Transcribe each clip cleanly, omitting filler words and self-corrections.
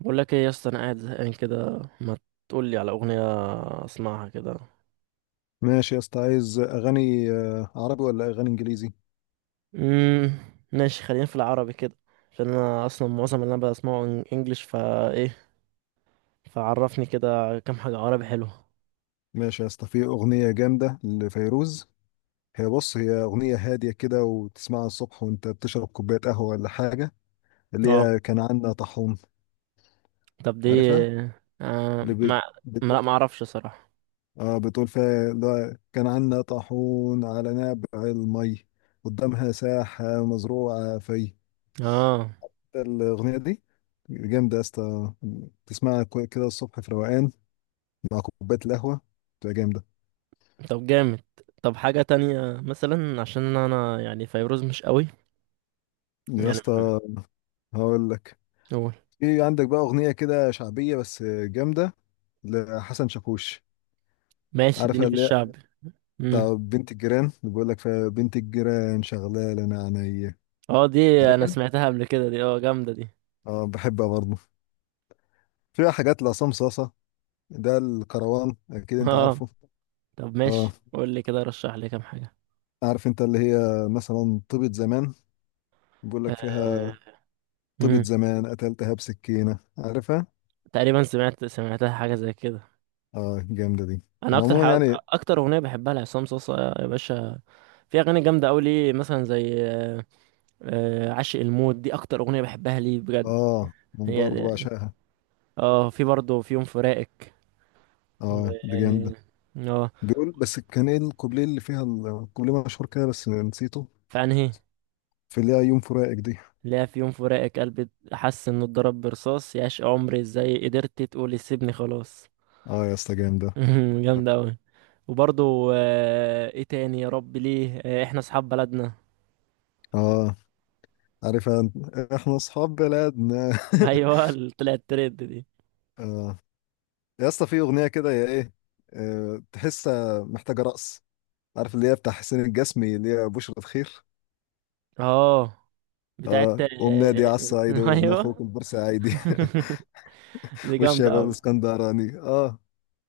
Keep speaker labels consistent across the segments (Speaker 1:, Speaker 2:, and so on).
Speaker 1: بقول لك ايه يا اسطى؟ انا قاعد زهقان كده، ما تقول لي على اغنيه اسمعها كده.
Speaker 2: ماشي يا اسطى، عايز اغاني عربي ولا اغاني انجليزي؟
Speaker 1: امم ماشي، خلينا في العربي كده، عشان انا اصلا معظم اللي انا بسمعه انجليش، فا ايه؟ فعرفني كده كام حاجه عربي حلوه.
Speaker 2: ماشي يا اسطى، في اغنيه جامده لفيروز. هي، بص، هي اغنيه هاديه كده، وتسمعها الصبح وانت بتشرب كوبايه قهوه ولا حاجه. اللي هي
Speaker 1: اه،
Speaker 2: كان عندنا طاحون.
Speaker 1: طب دي؟
Speaker 2: عارفها؟
Speaker 1: آه
Speaker 2: اللي بت...
Speaker 1: ما ما
Speaker 2: بت...
Speaker 1: لا، ما اعرفش صراحه.
Speaker 2: بتقول فيها اللي هو كان عندنا طاحون على نبع المي، قدامها ساحه مزروعه في...
Speaker 1: اه،
Speaker 2: الاغنيه دي جامده يا اسطى. تسمعها كده الصبح في روقان، مع كوبايه القهوه، تبقى جامده.
Speaker 1: طب جامد. طب حاجه تانية مثلا، عشان انا يعني فيروز مش قوي،
Speaker 2: يا
Speaker 1: يعني. مهم،
Speaker 2: اسطى، هقول لك.
Speaker 1: قول.
Speaker 2: في عندك بقى اغنيه كده شعبيه بس جامده، لحسن شاكوش.
Speaker 1: ماشي، اديني
Speaker 2: عارفها؟
Speaker 1: في
Speaker 2: اللي هي
Speaker 1: الشعب. امم
Speaker 2: بتاع بنت الجيران، اللي بيقول لك فيها بنت الجيران شغاله انا عينيا.
Speaker 1: اه، دي. انا
Speaker 2: عارفها؟
Speaker 1: سمعتها قبل كده دي، اه، جامده دي.
Speaker 2: اه، بحبها برضه. فيها حاجات لعصام صاصه. ده الكروان، اكيد انت
Speaker 1: اه،
Speaker 2: عارفه.
Speaker 1: طب
Speaker 2: اه،
Speaker 1: ماشي، قول لي كده، رشح لي كام حاجة.
Speaker 2: عارف انت اللي هي، مثلا، طيبة زمان؟ بيقول لك
Speaker 1: أه...
Speaker 2: فيها طيبة
Speaker 1: مم.
Speaker 2: زمان قتلتها بسكينه، عارفها؟
Speaker 1: تقريبا سمعتها حاجة زي كده.
Speaker 2: اه، جامده دي.
Speaker 1: انا
Speaker 2: انا
Speaker 1: اكتر
Speaker 2: عموما
Speaker 1: حاجة،
Speaker 2: يعني...
Speaker 1: اكتر اغنية بحبها لعصام صاصا يا باشا. في اغاني جامدة قوي ليه، مثلا زي آه، عاشق الموت. دي اكتر اغنية بحبها ليه بجد.
Speaker 2: اه، انا
Speaker 1: هي
Speaker 2: برضه
Speaker 1: دي.
Speaker 2: بعشقها.
Speaker 1: اه، في برضه في يوم فراقك. و
Speaker 2: اه، دي جامده.
Speaker 1: اه
Speaker 2: بيقول بس كان ايه الكوبليه اللي فيها الكوبليه مشهور كده، بس نسيته.
Speaker 1: في انهي؟
Speaker 2: في اللي هي يوم فراقك دي.
Speaker 1: لا، في يوم فراقك قلبي حس انه اتضرب برصاص، يا عشق عمري ازاي قدرت تقولي سيبني خلاص.
Speaker 2: اه يا اسطى، جامدة.
Speaker 1: جامدة أوي. وبرضو، ايه تاني يا رب؟ ليه، احنا اصحاب بلدنا.
Speaker 2: اه، عارف احنا اصحاب بلدنا.
Speaker 1: ايوه، اللي طلعت ترند دي.
Speaker 2: اه يا اسطى، في اغنية كده يا ايه، تحسها محتاجة رقص. عارف اللي هي بتاع حسين الجسمي، اللي هي بشرة خير؟
Speaker 1: اه، بتاعت
Speaker 2: اه، قوم نادي على الصعيد وابن اخوك
Speaker 1: ايوه.
Speaker 2: البورسعيدي
Speaker 1: دي جامدة
Speaker 2: والشباب
Speaker 1: أوي.
Speaker 2: الاسكندراني، اه.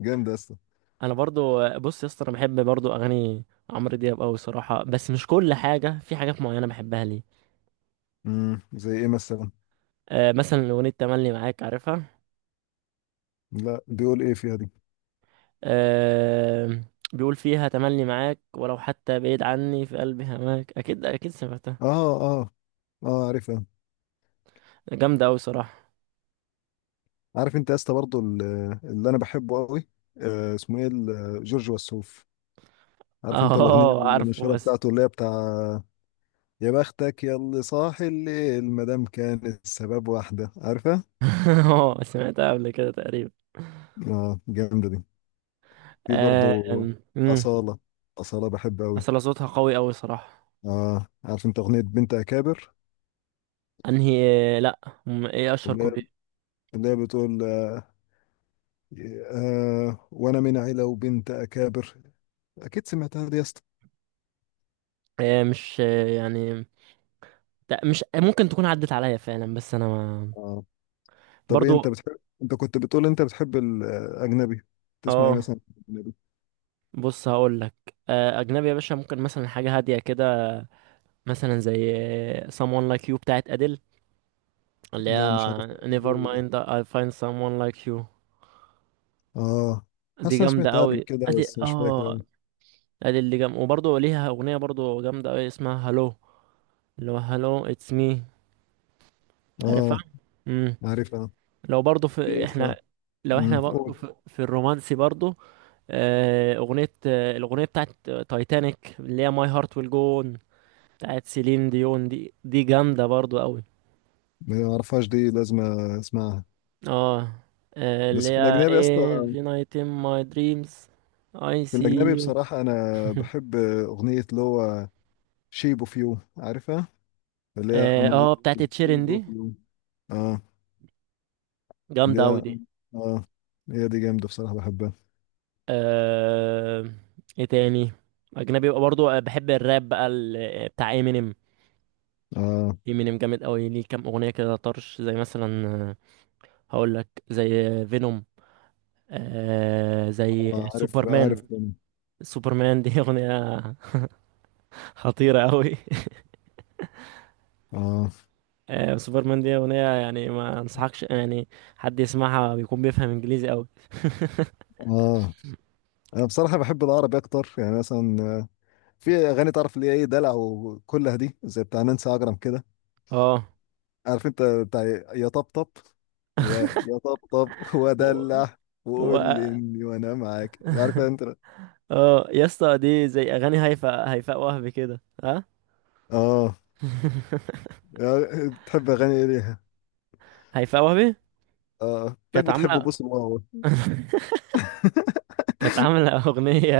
Speaker 2: جامدة يا اسطى.
Speaker 1: انا برضو، بص يا اسطى، انا بحب برضو اغاني عمرو دياب أوي صراحة، بس مش كل حاجة، في حاجات معينة بحبها ليه.
Speaker 2: زي ايه مثلا؟
Speaker 1: مثلا اغنية تملي معاك، عارفها؟
Speaker 2: لا، بيقول ايه فيها دي؟
Speaker 1: آه، بيقول فيها تملي معاك ولو حتى بعيد عني في قلبي هماك. اكيد اكيد سمعتها.
Speaker 2: اه، اه، اه، عارفها.
Speaker 1: جامدة أوي صراحة.
Speaker 2: عارف انت يا اسطى برضه اللي انا بحبه قوي، اسمه ايه جورج وسوف. عارف انت الاغنيه
Speaker 1: اه، عارفه،
Speaker 2: المشهوره
Speaker 1: بس.
Speaker 2: بتاعته، اللي هي بتاع يا بختك يا اللي صاحي الليل ما دام كان السبب واحده، عارفها؟
Speaker 1: اه، سمعتها قبل كده تقريبا.
Speaker 2: اه، جامده دي. في برضه
Speaker 1: أم، مم.
Speaker 2: اصاله. اصاله بحبها قوي.
Speaker 1: اصل صوتها قوي قوي صراحة.
Speaker 2: اه، عارف انت اغنيه بنت اكابر؟
Speaker 1: انهي؟ لا، ايه اشهر
Speaker 2: اللي هي
Speaker 1: كوبليه؟
Speaker 2: اللي هي بتقول وانا من عيله وبنت اكابر. اكيد سمعتها دي يا اسطى.
Speaker 1: مش، يعني، لا، مش ممكن تكون عدت عليا فعلا، بس انا، ما.
Speaker 2: آه. طب، ايه انت
Speaker 1: برضو،
Speaker 2: بتحب؟ انت كنت بتقول انت بتحب الاجنبي. تسمع ايه
Speaker 1: اه،
Speaker 2: مثلا، اجنبي؟
Speaker 1: بص هقول لك. اجنبي يا باشا، ممكن مثلا حاجة هادية كده، مثلا زي someone like you بتاعت اديل، اللي
Speaker 2: لا، مش عارف
Speaker 1: هي never
Speaker 2: الدور ده.
Speaker 1: mind I find someone like you.
Speaker 2: اه،
Speaker 1: دي
Speaker 2: حاسس انا
Speaker 1: جامدة
Speaker 2: سمعتها قبل
Speaker 1: قوي
Speaker 2: كده
Speaker 1: ادي.
Speaker 2: بس مش فاكر
Speaker 1: اه،
Speaker 2: أوي.
Speaker 1: ادي اللي جم. وبرضه ليها اغنيه برضه جامده قوي، اسمها هالو، اللي هو هالو اتس مي، عارفها؟
Speaker 2: اه،
Speaker 1: امم
Speaker 2: عارفها.
Speaker 1: لو برضه في
Speaker 2: ايه
Speaker 1: احنا،
Speaker 2: اصلا؟
Speaker 1: لو احنا برضه
Speaker 2: قول.
Speaker 1: في الرومانسي برضه، اغنيه، الاغنيه بتاعت تايتانيك، اللي هي ماي هارت ويل جو اون، بتاعت سيلين ديون. دي جامده برضه قوي.
Speaker 2: ما اعرفهاش دي، لازم اسمعها.
Speaker 1: اه، اللي
Speaker 2: بس في
Speaker 1: هي
Speaker 2: الاجنبي اصلا،
Speaker 1: every night in my dreams I
Speaker 2: في
Speaker 1: see
Speaker 2: الاجنبي
Speaker 1: you.
Speaker 2: بصراحه، انا بحب اغنيه اللي هو شيب اوف يو، عارفها؟ اللي هي I'm
Speaker 1: اه،
Speaker 2: in love
Speaker 1: بتاعت
Speaker 2: with
Speaker 1: تشيرين
Speaker 2: shape of
Speaker 1: دي.
Speaker 2: you. اه، اللي
Speaker 1: جامده قوي
Speaker 2: هي...
Speaker 1: دي.
Speaker 2: اه هي دي جامده بصراحه، بحبها.
Speaker 1: آه... ايه تاني؟ اجنبي بقى، برضو، بحب الراب بقى، بتاع امينيم.
Speaker 2: اه،
Speaker 1: امينيم جامد قوي ليه، كام اغنيه كده طرش، زي مثلا هقول لك، زي فينوم، آه، زي
Speaker 2: عارف عارف.
Speaker 1: سوبرمان. سوبرمان دي اغنيه خطيره قوي.
Speaker 2: اه،
Speaker 1: آه، سوبرمان دي اغنيه يعني ما انصحكش يعني حد يسمعها بيكون بيفهم انجليزي قوي.
Speaker 2: اه، انا بصراحه بحب العربي اكتر، يعني مثلا في اغاني تعرف اللي هي ايه، دلع وكلها دي زي بتاع نانسي عجرم كده.
Speaker 1: اه.
Speaker 2: عارف انت بتاع يا طبطب، يا طبطب
Speaker 1: و...
Speaker 2: ودلع، وقول
Speaker 1: و...
Speaker 2: لي اني وانا معاك، عارف انت.
Speaker 1: اه يا اسطى، دي زي اغاني هيفاء وهبي كده، ها؟
Speaker 2: اه، بتحب اغاني ايه ليها؟
Speaker 1: هيفاء وهبي
Speaker 2: اه، تلاقيك
Speaker 1: كانت
Speaker 2: بتحب
Speaker 1: عاملة
Speaker 2: بوس الواو.
Speaker 1: كانت عاملة أغنية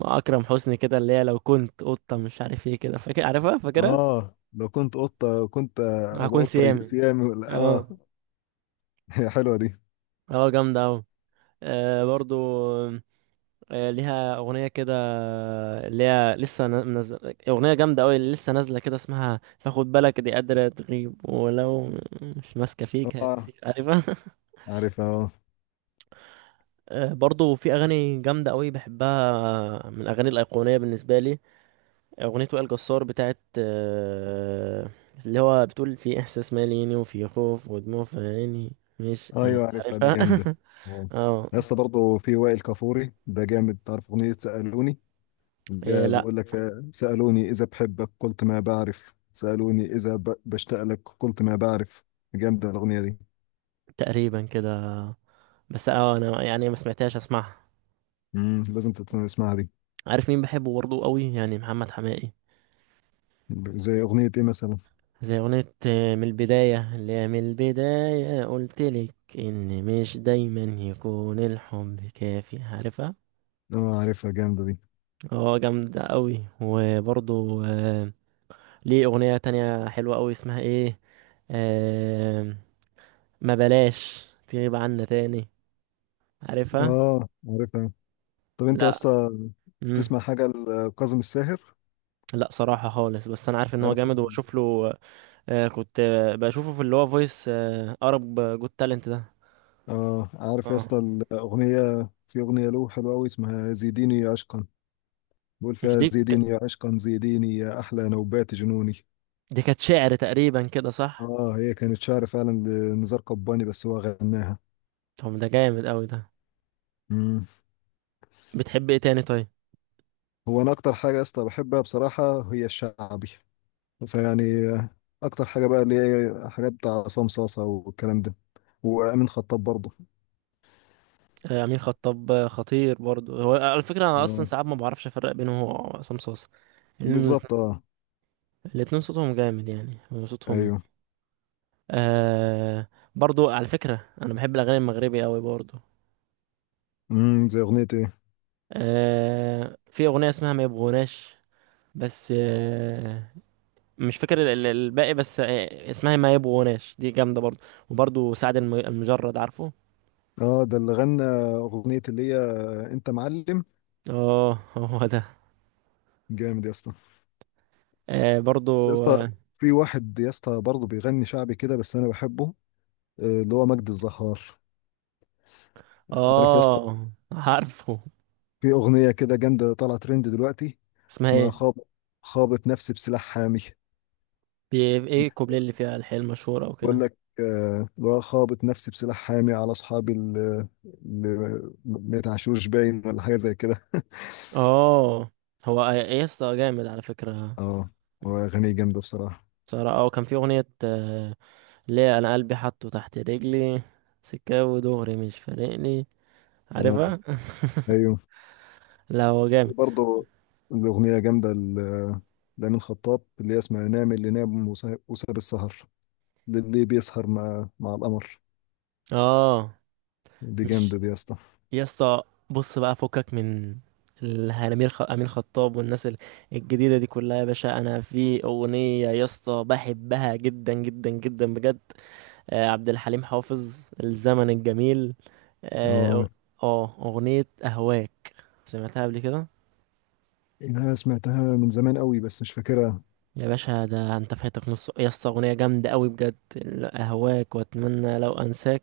Speaker 1: مع أكرم حسني كده، اللي هي لو كنت قطة، مش عارف ايه كده، فاكر؟ عارفها، فاكرها؟
Speaker 2: اه، لو كنت قطه كنت
Speaker 1: هكون
Speaker 2: ابقى قطه
Speaker 1: سيامي.
Speaker 2: سيامي ولا اه.
Speaker 1: اه،
Speaker 2: هي حلوه دي.
Speaker 1: اه، جامدة أوي. آه، برضو، ليها أغنية كده، اللي هي لسه منزل، أغنية جامدة أوي اللي لسه نازلة كده، اسمها فخد بالك. دي قادرة تغيب ولو مش ماسكة فيك
Speaker 2: اه،
Speaker 1: هتسيب، عارفها؟
Speaker 2: عارفها آه.
Speaker 1: آه، برضو في أغاني جامدة أوي بحبها، من الأغاني الأيقونية بالنسبة لي، أغنية وائل جسار بتاعت اللي هو بتقول في إحساس ماليني، وفي خوف ودموع في عيني، مش،
Speaker 2: ايوه، عارفها دي
Speaker 1: عارفها؟
Speaker 2: جامده. اه،
Speaker 1: اه.
Speaker 2: لسه برضه في وائل كفوري، ده جامد. تعرف اغنيه سالوني؟
Speaker 1: إيه،
Speaker 2: ده
Speaker 1: لأ،
Speaker 2: بيقول لك فيها سالوني اذا بحبك قلت ما بعرف، سالوني اذا بشتاق لك قلت ما بعرف. جامده الاغنيه دي.
Speaker 1: تقريبا كده، بس اه، أنا يعني ما سمعتهاش. أسمعها.
Speaker 2: لازم تسمعها دي.
Speaker 1: عارف مين بحبه برضه قوي يعني؟ محمد حماقي،
Speaker 2: زي اغنيه ايه مثلا؟
Speaker 1: زي أغنية من البداية، اللي هي من البداية قلتلك إن مش دايما يكون الحب كافي، عارفها؟
Speaker 2: اه، عارفها جامده دي.
Speaker 1: اه، جامدة قوي. وبرضه ليه أغنية تانية حلوة أوي، اسمها إيه، آه... ما بلاش تغيب عنا تاني، عارفها؟
Speaker 2: اه، عارفها. طب انت يا
Speaker 1: لا.
Speaker 2: اسطى،
Speaker 1: مم.
Speaker 2: تسمع حاجه لكاظم الساهر؟
Speaker 1: لا، صراحة خالص، بس أنا عارف إن هو
Speaker 2: عارف.
Speaker 1: جامد، وبشوف له. آه، كنت، بشوفه في اللي هو فويس، أرب جود تالنت ده.
Speaker 2: اه، عارف يا
Speaker 1: اه،
Speaker 2: اسطى الاغنيه، في اغنيه له حلوه قوي اسمها زيديني عشقا. بقول
Speaker 1: مش
Speaker 2: فيها
Speaker 1: دي
Speaker 2: زيديني يا عشقا، زيديني يا أحلى نوبات جنوني.
Speaker 1: دي كانت شعر تقريبا كده، صح؟
Speaker 2: آه، هي كانت شعر فعلا لنزار قباني بس هو غناها.
Speaker 1: طب ده جامد أوي ده.
Speaker 2: مم.
Speaker 1: بتحب إيه تاني طيب؟
Speaker 2: هو أنا أكتر حاجة يا اسطى بحبها بصراحة هي الشعبي. فيعني أكتر حاجة بقى اللي هي حاجات بتاع عصام صاصة والكلام ده، وأمين خطاب برضه.
Speaker 1: آه، أمين خطاب، خطير برضو. هو على فكرة أنا أصلا
Speaker 2: آه.
Speaker 1: ساعات ما بعرفش أفرق بينه وهو عصام صاصا، لأن
Speaker 2: بالظبط، آه.
Speaker 1: الاتنين صوتهم جامد يعني، صوتهم.
Speaker 2: أيوه.
Speaker 1: آه، برضو على فكرة أنا بحب الأغاني المغربي أوي برضو.
Speaker 2: مم. زي أغنية إيه؟
Speaker 1: آه، في أغنية اسمها ما يبغوناش، بس آه، مش فاكر الباقي، بس آه، اسمها ما يبغوناش، دي جامدة برضو. وبرضو سعد المجرد، عارفه؟
Speaker 2: آه، ده اللي غنى أغنية اللي هي أنت معلم.
Speaker 1: اه. هو ده.
Speaker 2: جامد يا اسطى.
Speaker 1: آه، برضو،
Speaker 2: بس يا اسطى،
Speaker 1: اه،
Speaker 2: في واحد يا اسطى برضه بيغني شعبي كده بس انا بحبه، اللي هو مجد الزهار. عارف يا اسطى؟
Speaker 1: عارفه.
Speaker 2: في اغنيه كده جامده طالعه ترند دلوقتي
Speaker 1: اسمها
Speaker 2: اسمها
Speaker 1: ايه؟
Speaker 2: خابط. خابط نفسي بسلاح حامي.
Speaker 1: ايه، الكوبليه اللي فيها الحيل المشهورة
Speaker 2: بقول
Speaker 1: وكده؟
Speaker 2: لك اللي هو خابط نفسي بسلاح حامي على اصحابي اللي ما يتعشوش، باين ولا حاجه زي كده.
Speaker 1: اه. هو ايه يا اسطى، جامد على فكرة.
Speaker 2: اه، هو اغاني جامده بصراحه.
Speaker 1: صراحة اه، كان في أغنية ليه انا قلبي حاطه تحت رجلي، سكاوي ودغري مش فارقني،
Speaker 2: آه،
Speaker 1: عارفها؟
Speaker 2: ايوه
Speaker 1: لا، هو جامد.
Speaker 2: برضه. الاغنيه جامده لأمين خطاب، اللي هي اسمها نام اللي نام وساب وساب السهر، للي بيسهر مع القمر.
Speaker 1: اه،
Speaker 2: دي جامده
Speaker 1: مش،
Speaker 2: دي يا اسطى.
Speaker 1: يا اسطى بص، بقى فكك من الامير امين خطاب والناس الجديده دي كلها يا باشا. انا في اغنيه يا اسطى بحبها جدا جدا جدا بجد، آه، عبد الحليم حافظ، الزمن الجميل. اه،
Speaker 2: اه،
Speaker 1: آه، اغنيه اهواك، سمعتها قبل كده؟
Speaker 2: يعني انا سمعتها من زمان قوي بس مش فاكرها.
Speaker 1: يا باشا ده انت فاتك نص، يا اسطى اغنيه جامده قوي بجد. اهواك واتمنى لو انساك،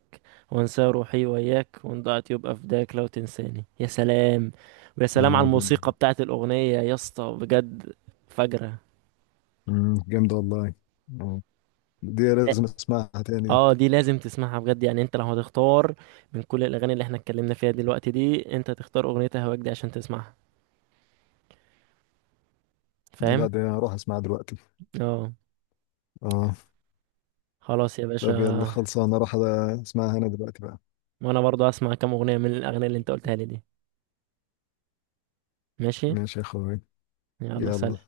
Speaker 1: وانسى روحي وياك، وان ضاعت يبقى فداك، لو تنساني، يا سلام. ويا سلام على
Speaker 2: اه، جامدة.
Speaker 1: الموسيقى بتاعت الاغنيه يا اسطى، بجد فجره.
Speaker 2: جامدة والله. اه، دي لازم
Speaker 1: لا،
Speaker 2: اسمعها تاني.
Speaker 1: اه، دي لازم تسمعها بجد. يعني انت لو هتختار من كل الاغاني اللي احنا اتكلمنا فيها دلوقتي دي، انت تختار اغنيه اهواك دي عشان تسمعها،
Speaker 2: دي. لا،
Speaker 1: فاهم؟
Speaker 2: دي هروح اسمعها دلوقتي.
Speaker 1: اه،
Speaker 2: اه.
Speaker 1: خلاص يا باشا.
Speaker 2: طب يلا، خلصانة اروح اسمعها انا دلوقتي بقى.
Speaker 1: وانا برضو هسمع كام اغنيه من الاغاني اللي انت قلتها لي دي. ماشي.
Speaker 2: ماشي يا اخوي.
Speaker 1: يلا،
Speaker 2: يلا،
Speaker 1: سلام.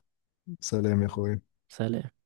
Speaker 2: سلام يا
Speaker 1: سلام.
Speaker 2: اخوي.
Speaker 1: سلام.